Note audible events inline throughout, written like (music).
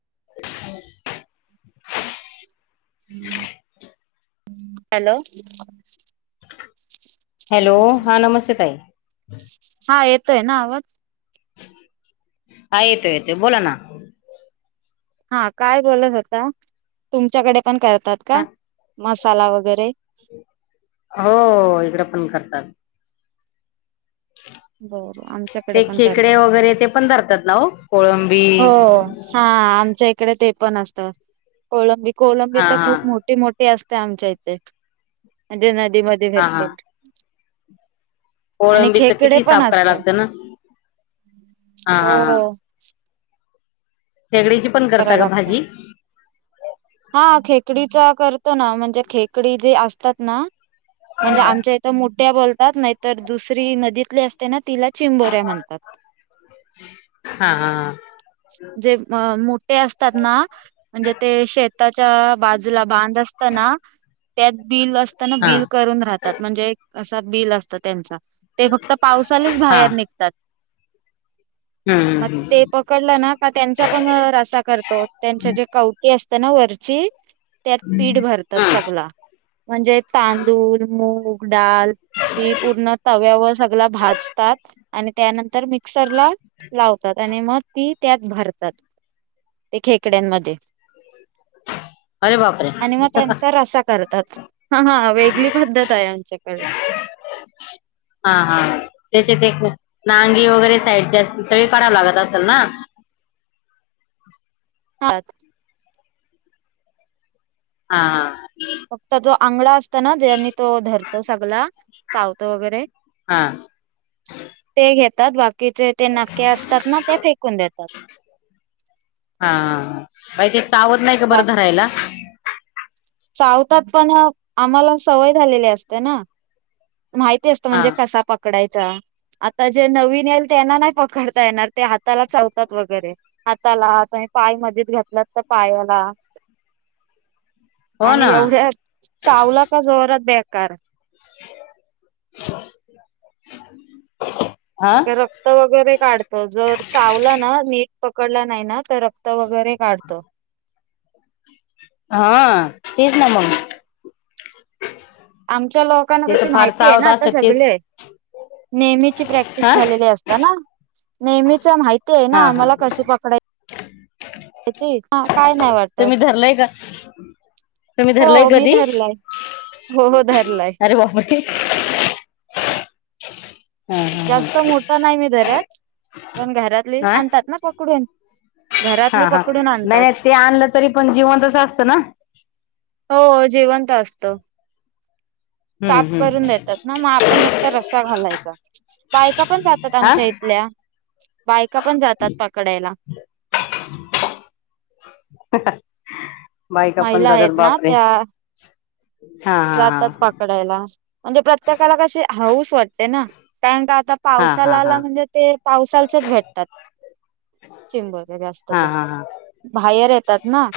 अ् (unintelligible) hello. Hello हा नमस्ते ताई हा येतोय ना आवाज. हा येते येते बोला ना. हा काय बोलत होता, तुमच्याकडे पण करतात हा का मसाला वगैरे. हो इकडें पण करतात. बरं ते आमच्याकडे पण खेकडे करतात वगैरे ते पण धरतात ना हो पोळम हो हा आमच्या इकडे ते पण असत कोलंबीत. कोलंबी हा तर खूप हा मोठी मोठी असते आमच्या इथे म्हणजे न दी मधे हा हा भेटतील. आणि कोळंबीच खेकडे किती पण साफ करायला असतात. लागतं ना हा हो. हा खेकडीची पण कराय करता का लागतात भाजी. हा खेकडीचा करतो ना म्हणजे खेकडी जे असतात ना म्हणजे आमच्या इथं मोठ्या बोलतात नाहीतर दुसरी नदीतली असते ना तिला चिंबोऱ्या म्हणतात. हा हा जे मो मोठे असतात ना म्हणजे ते शेताच्या बाजूला बांध असतांना त्यात बिळ असताना हा बिळ करून राहतात म्हणजे असा बिळ असत त्यांचा ते फक्त पावसालीच हा बाहेर निघतात. हम्म मग हम्म हम्म ते पकडलं ना का त्यांचा पण रसा करतो त्यांच्या जे कवटी असतं ना वरची त्यात पीठ भरतात हम्म सगला म्हणजे तांदूळ मूग डाल हि पूर्ण तव्यावर सगळ भाजतात आणि त्यानंतर मिक्सरला लावतात आणि मग ती त्यात भरतात ते खेकड्यांमध्ये अरे बापरे आणि मग त्यांचा रसा करतात ह हा वेगळी पद्धत आहे आमच्याकडे. हा हा त्याचे एक नांगी वगैरे साईडचे असतील सगळे कराव लागत असेल ना (inaudible) हात हा हा फक्त जो आंगडा असत ना. जनी तो धरतो सगला चावतो वगैरे. हा. (inaudible) बाकीचे ते नके असतात ना ते फेकून देतात. हा. बा ते चावत नाही का बा बरं धरायला. चावतात पण आम्हाला सवय झालेली असते ना. माहिती असतं हा म्हणजे कसा पकडायचा. आता जे नवीन येईल त्यांना नाही पकडता येणार ते हाताला चालतात वगैरे हाताला ह. पाय मधेच घातलात तर पायाला. (inaudible) आणि ना एवढ्या चावला का जोरात बेकार. (inaudible) रक्त वगैरे काढतो. जर चावला ना नीट पकडला नाही ना तर रक्त वगर. वगैरे काढतो. हा तेच ना मग. (inaudible) तुमच्या लोकांना ते कशी तर फार माहिती आहे चावत ना. आता असत तेच सगळे. नेहमीची प्रॅक्टिस हा झालेली असत ना. नेहमीच माहिती आहे ना. हा हा आम्हाला कशी पकडा. त्याची काय नाही वाटतत. हम. तूम्ही धरलंय कधी. धरलाय हो हो धरलाय अरे बापरे! हा हा जास्त मोठं नाही मी धरतं. पण घरातली हा आणतात हा ना पकडून. हा. घरातली हा. पकडून नाही नाही आणतात ते आणलं तरी पण जिवंतच असतं ना. हो जीवनत असत. हम्म साफ करून हम्म देतात ना मग आपण फक्त रस्सा घालायचा. ब (inaudible) बायका पण जातात हा आमच्या इथल्या बायका पण जातात पकडायला. (inaudible) बायका पण महिला जातात आहेत ना बापरे त्या. हा जातात हा पकडायला म्हणजे प्रत्येकाला कशी. हाऊसं वाटते ना. कारण का आता हा पावसाला हा आला हा हा म्हणजे ते पावसालचच भेटतात. चिंब वैगेरे असत हा तर. हा हा बाहेर येतात ना.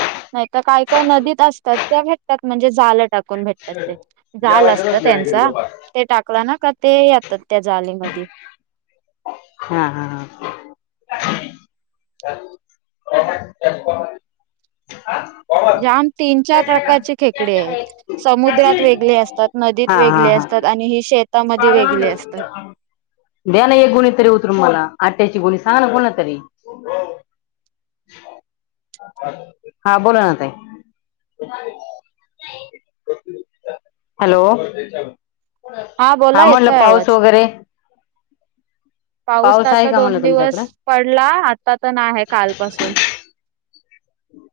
तर काय काय नदीत असतात. त्या भेटतात म्हणजे जालं टाकत. भेटतात ते झाल असत. जेवायचं त्यांचा हा ते टाकलं ना का. ते येतात त्या जाले मध्ये. हा. हा. हा. (inaudible) जाम तीन. ज्या प्रकारचे खेकडे आहेत. समुद्रात वेगळे असतात नदीत वेगळे असतात आणि ही शे. दयाना हे कोणी तरी उतरुनं मला. आट्याची गोणी सांग ना कोणाला तरी. (inaudible) हा बोला ना ताई. (inaudible) (inaudible) हॅलो. हा बोला म्हटलं येतोय आवाज पाऊस वगैरे. पाऊस तर आहे आता का दोन म्हणलं दिवस तुमच्याकडे पडला आता तर नायहे आहे कालपासून.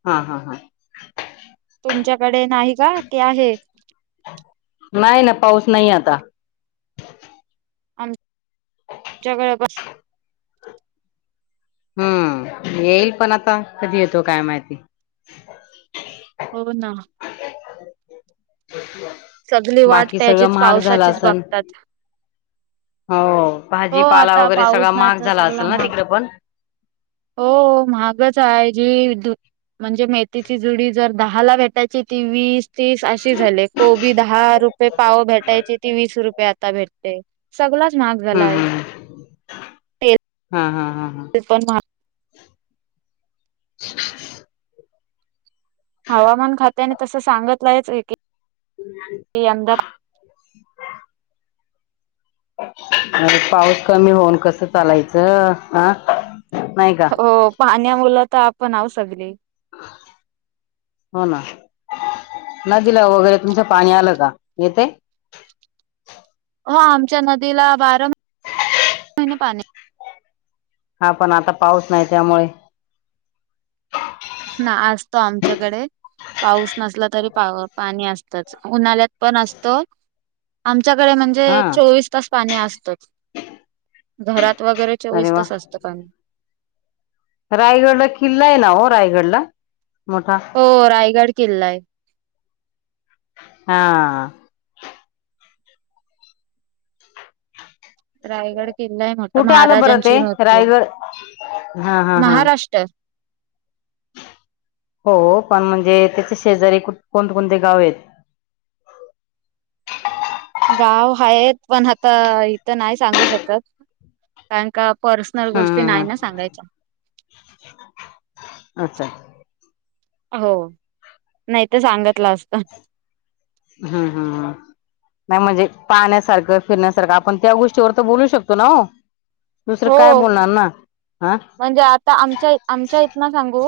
हा, हा, हा. (inaudible) तुमच्याकडे? नाही का की आहे (inaudible) नाही ना, पाऊस नाही आ ता. आमच्या (inaudible) गळ बस. येईल पण आता कधी येतो काय माहिती? हो ना सगळी वाट बाकी सगळं त्याचीच महाग झाला पावसाचीच सण बघतात हो हो भाजीपाला आता वगैरे सगळा पाऊस नाही महाग तर झाला सगळा असेल ना महाग तिकड पण. हो महागच आहे जी विद्युत म्हणजे मेथीची जुडी जर दहाला भेटायची ती वीस, तीस अशी झाली. दहा रुपये पाव भेटायची ती वीस रुपये आता भेटते. सगलच महाग झाला हम्म आहे हम्म (inaudible) पे हा हा हा ते पण महाग. (inaudible) (inaudible) हवामान खात्याने तसं सांगितलंयच की (inaudible) कीअहमदाबाद अर पाऊस कमी होऊन कसं चालायचं ह. हो पाण्यामुलं तर आपण आहोत सगली. हो ना. नदीला वगैरे तुमचं पाणी आलं का? येतय? हो आमच्या नदीला बारा म (inaudible) हिने पाणी. हा पण आता पाऊस नाही त्यामुळे (inaudible) ना असतो आमच्याकडे. पाऊस नसला तरी पा पाणी असतच उन्हाळ्यात पण असतो (inaudible) आम च्याकडे म्हणजे हा चोवीस तास पाणी असतच (inaudible) घरात चा वगैरे अरे चोवीस वा तास असतं पाणी. रायगडला किल्ला आहे ना हो रायगडला मोठा? हो रायगड किल्ला आहे. (inaudible) हा. (inaudible) रायगड किल्ला आहे मोठा कुठे आलं बरं ते महाराजांची मूर्ती आहे. रायगड हा (inaudible) हा हा महाराष्ट्र हो पण म्हणजे त्याचे शेजारी कोणते-कोणते गाव आहेत? (inaudible) गाव आहेत पण आता इथं नाही सांगू शकत (inaudible) कारण का पर्सनल गोष्टी हम्म नाही ना हम्म सांगायच्या. अच्छा, अच्छा. हो नाही तर सांगतलं असत. (inaudible) हम्म, हम्, हम. नाही म्हणजे पाहण्यासारखं फिरण्यासारखं आपण त्या गोष्टीवर तर बोलू शकतो ना ओ. दुसरं काय हो. बोलणार ना. हा म्हणजे, आता आमच्या, आमच्या इथन सांगू?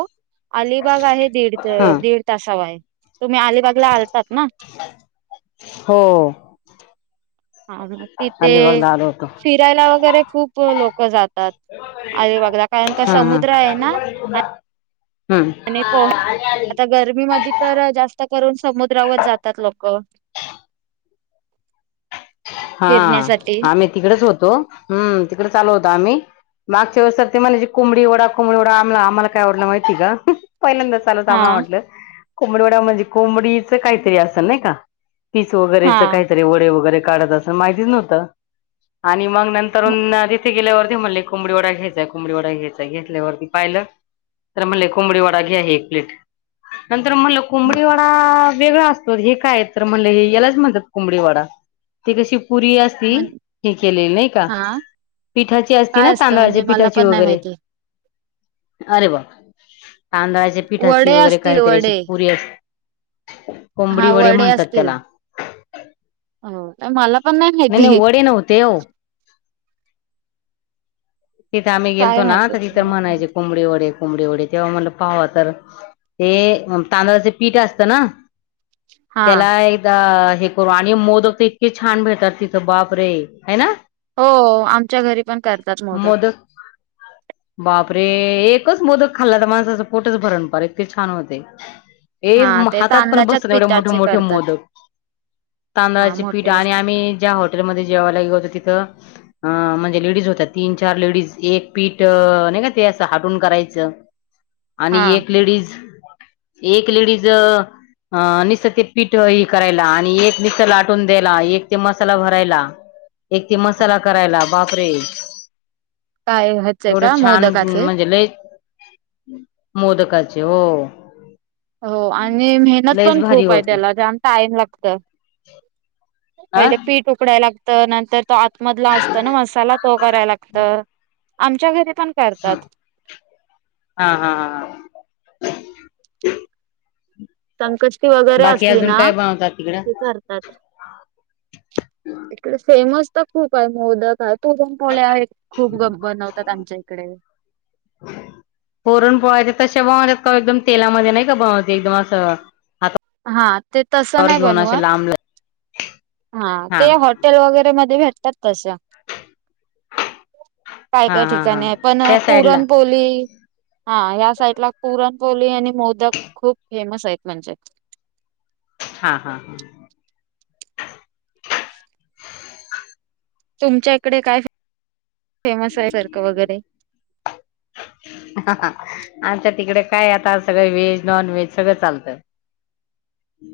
अलिबाग आहे दीड, ह दीड तासाव आहे. तुम्ही अलिबागला आलतात ना? (inaudible) हो (inaudible) तिथे अलिबागला आलो होतो फिरायला वगैरे खूप लोक जाता त. अलिबागला कारण का हा समुद्र आहे ना (unintelligible) ह. आणि पोह (unintelligible) आता गर्मीमध्ये तर जास्त करून समुद्रावर जातात लोक हा फिरण्यासाठी आम्ही तिकडच होतो हम्म तिकडे चाललो होतो आम्ही मागच्या वरसात ते म्हणायची, कोंबडी वढा कोंबडीवडा आम्हाला काय वाटल माहिती ए का? पहिल्यांदा चालत हा आमा म्हटलं कोंबडी वडा म्हणजे कोंबडीचं काहीतरी असल नाही का? पीस हा वगैरेच काहीतरी वडे वगैरे काढत असं, माहितीच नव्हतं आणि मग मग नंतरून तिथे गेल्यावरती म्हणले कोंबडी वडा घ्यायचाय कोंबडी वडा, घ्यायचाय घेतल्यावरती पाहिलं. तर म्हणले कोंबडी वडा घ्या एक प्लेट नंतर तर म्हटलं मग कोबडीवडा वेगळा असतो, हे काय तर म्हलं हे यालाच म्हणतात कोंबडीवडा ती कशी पुरी असती म्हण हे केलेली नाही का? हा पिठाची असती काय ना असतं तांदळाची म्हणजे मला पिठाची पण नाही वगैरे माहिती अरे बाबा! तांदळाच्या पिठाची वडे वगैरे असतील काहीतरी अशी वडे पुरी असते. हा कोंबडी वडे म्हणतात असतील त्याला हो मला पण नाही माहिती. वडे नव्हते हो तिथे आम्ही गेलतो काय ना! तिथ माहिती म्हणायचे कोंबडी वडे कोंबडीढ तेव्हा म्ह पावा तर ते तांदळाचे पीठ असत ना हां. तेला एक हे करू आणि मोदक, तर इतके छान भेटतात तिथं बाप रे हाय ना. हो आमच्या घरी पण करते. मोदक बाप प्रे एकच मोदक खाल्ला ना, तर माणसाचं पोटच भरण पार इतके छान होते. हे हां, ते हातात पण तांदळाच्याच बसत नाही, एवढे मोठे पिठाचे मोठे करतात. मोदक हां, तांदळाचे पीठ मोठे आणि असतात. आम्ही ज्या हॉटेलमध्ये जेवायला गेलो तिथं. अ म्हणजे लेडीज होत्यात. तीन चार लेडीज एक पीठ नाही का ते असं हाटून करायचं आणि हां, एक लेडीज, एक लेडीज अ अ निसत ते पीठ हे करायला आणि एक निसत लाटून द्यायला, एक ते मसाला भरायला एक ते मसाला करायला बापरे! काय ह्याचे एवढं का छान मोदकाचे? म्हणजे लय मोदकाचे हो. हो आणि मेहनत लईच पण भारी खूप हाय होते त्याला जाम टाईम लागत. आ पहिले पीठ उकडायला लागत नंतर तो आत मधला असत ना मसाला तो कराय लागत, आमच्या घरी पण हा करतात. हा हा हा. संकष्टी वगैरे बाकी असली अजून ना काय बनवतात तिकडं की करतात? इकड फेमस तर खूप आहे मोदकात पुरण पोळ्या एक खूप जण बनवतात. आमच्या इकडे ह पुरण पोळ्या त्या तशा बनवतात, का एकदम तेलामध्ये नाही का बनवत एकदम असं! हातात हां, ते तसं हातावर नाही घेऊन असे बनवत. लांब लचक हा ते हॉटेल वगैरे मध्ये भेटतात तशा (inaudible) काय हा काय हा हा ठिकाणी आहे पण त्या साईडला पुरणपोली? हा ह्या साइटला पुरणपोली आणि मोदक खूप फेमस आहेत म्हणजे हा हा हा. तुमच्या इकडे काय? फेमस आहे सारख वगैरे हा आमच्या तिकडे काय? आता सगळं व्हेज नॉन व्हेज सगळं चालतं.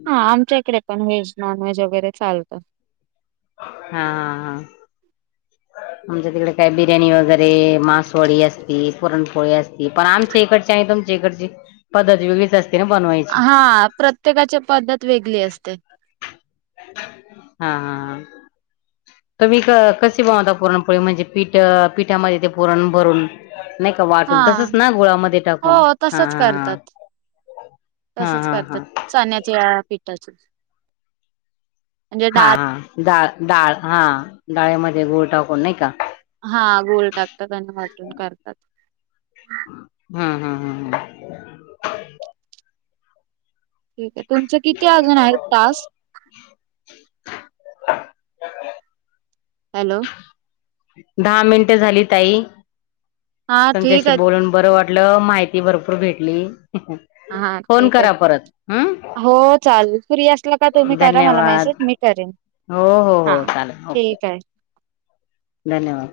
हा आमच्या इकडे पण व्हेज नॉन व्हेज वगैरे चालतं. हा हा. आमच्या तिकडे काय बिर्याणी वगैरे मासवाडी असती, पुरणपोळी असती पण आमच्या इकडच्या हाय तुम्ही तुमच्या हिकडची पद्धत वेगळीच असती. हा प्रत्येकाची पद्धत वेगली असते. हा, हा, हा. तुम्ही क कसे बनवता पुरणपोळी म्हणजे पीठ पीठामध्ये ते पुरण भरून नाही का हा वाटून तसच ना गुळामध्ये टाकून? हा, हा, हा. कसच हा करतात हा चाण्याच्या या पिठाच हा हा डाळ डाळ हा डाळ्यामध्ये गोळ टाकून नाही का हा गोलोल टाकतात वाजून करतात हम्म हम्म हम्म हम्म ठीक आहे तुमचं किती अजून आहे तास हॅलो दहा मिनट झाली ताई हा ठीक तमच्याशी आहे बोलून बर वाट म्हंटल माहिती भरपूर भेटली हा फोन ठीक आहे करा परत हं. हो चालेल फ्री असला का तुम्ही करा मला धन्यवाद मेसेज मी करेन. हो हो हा हो चालेल ओके ठीक आहे. धन्यवाद.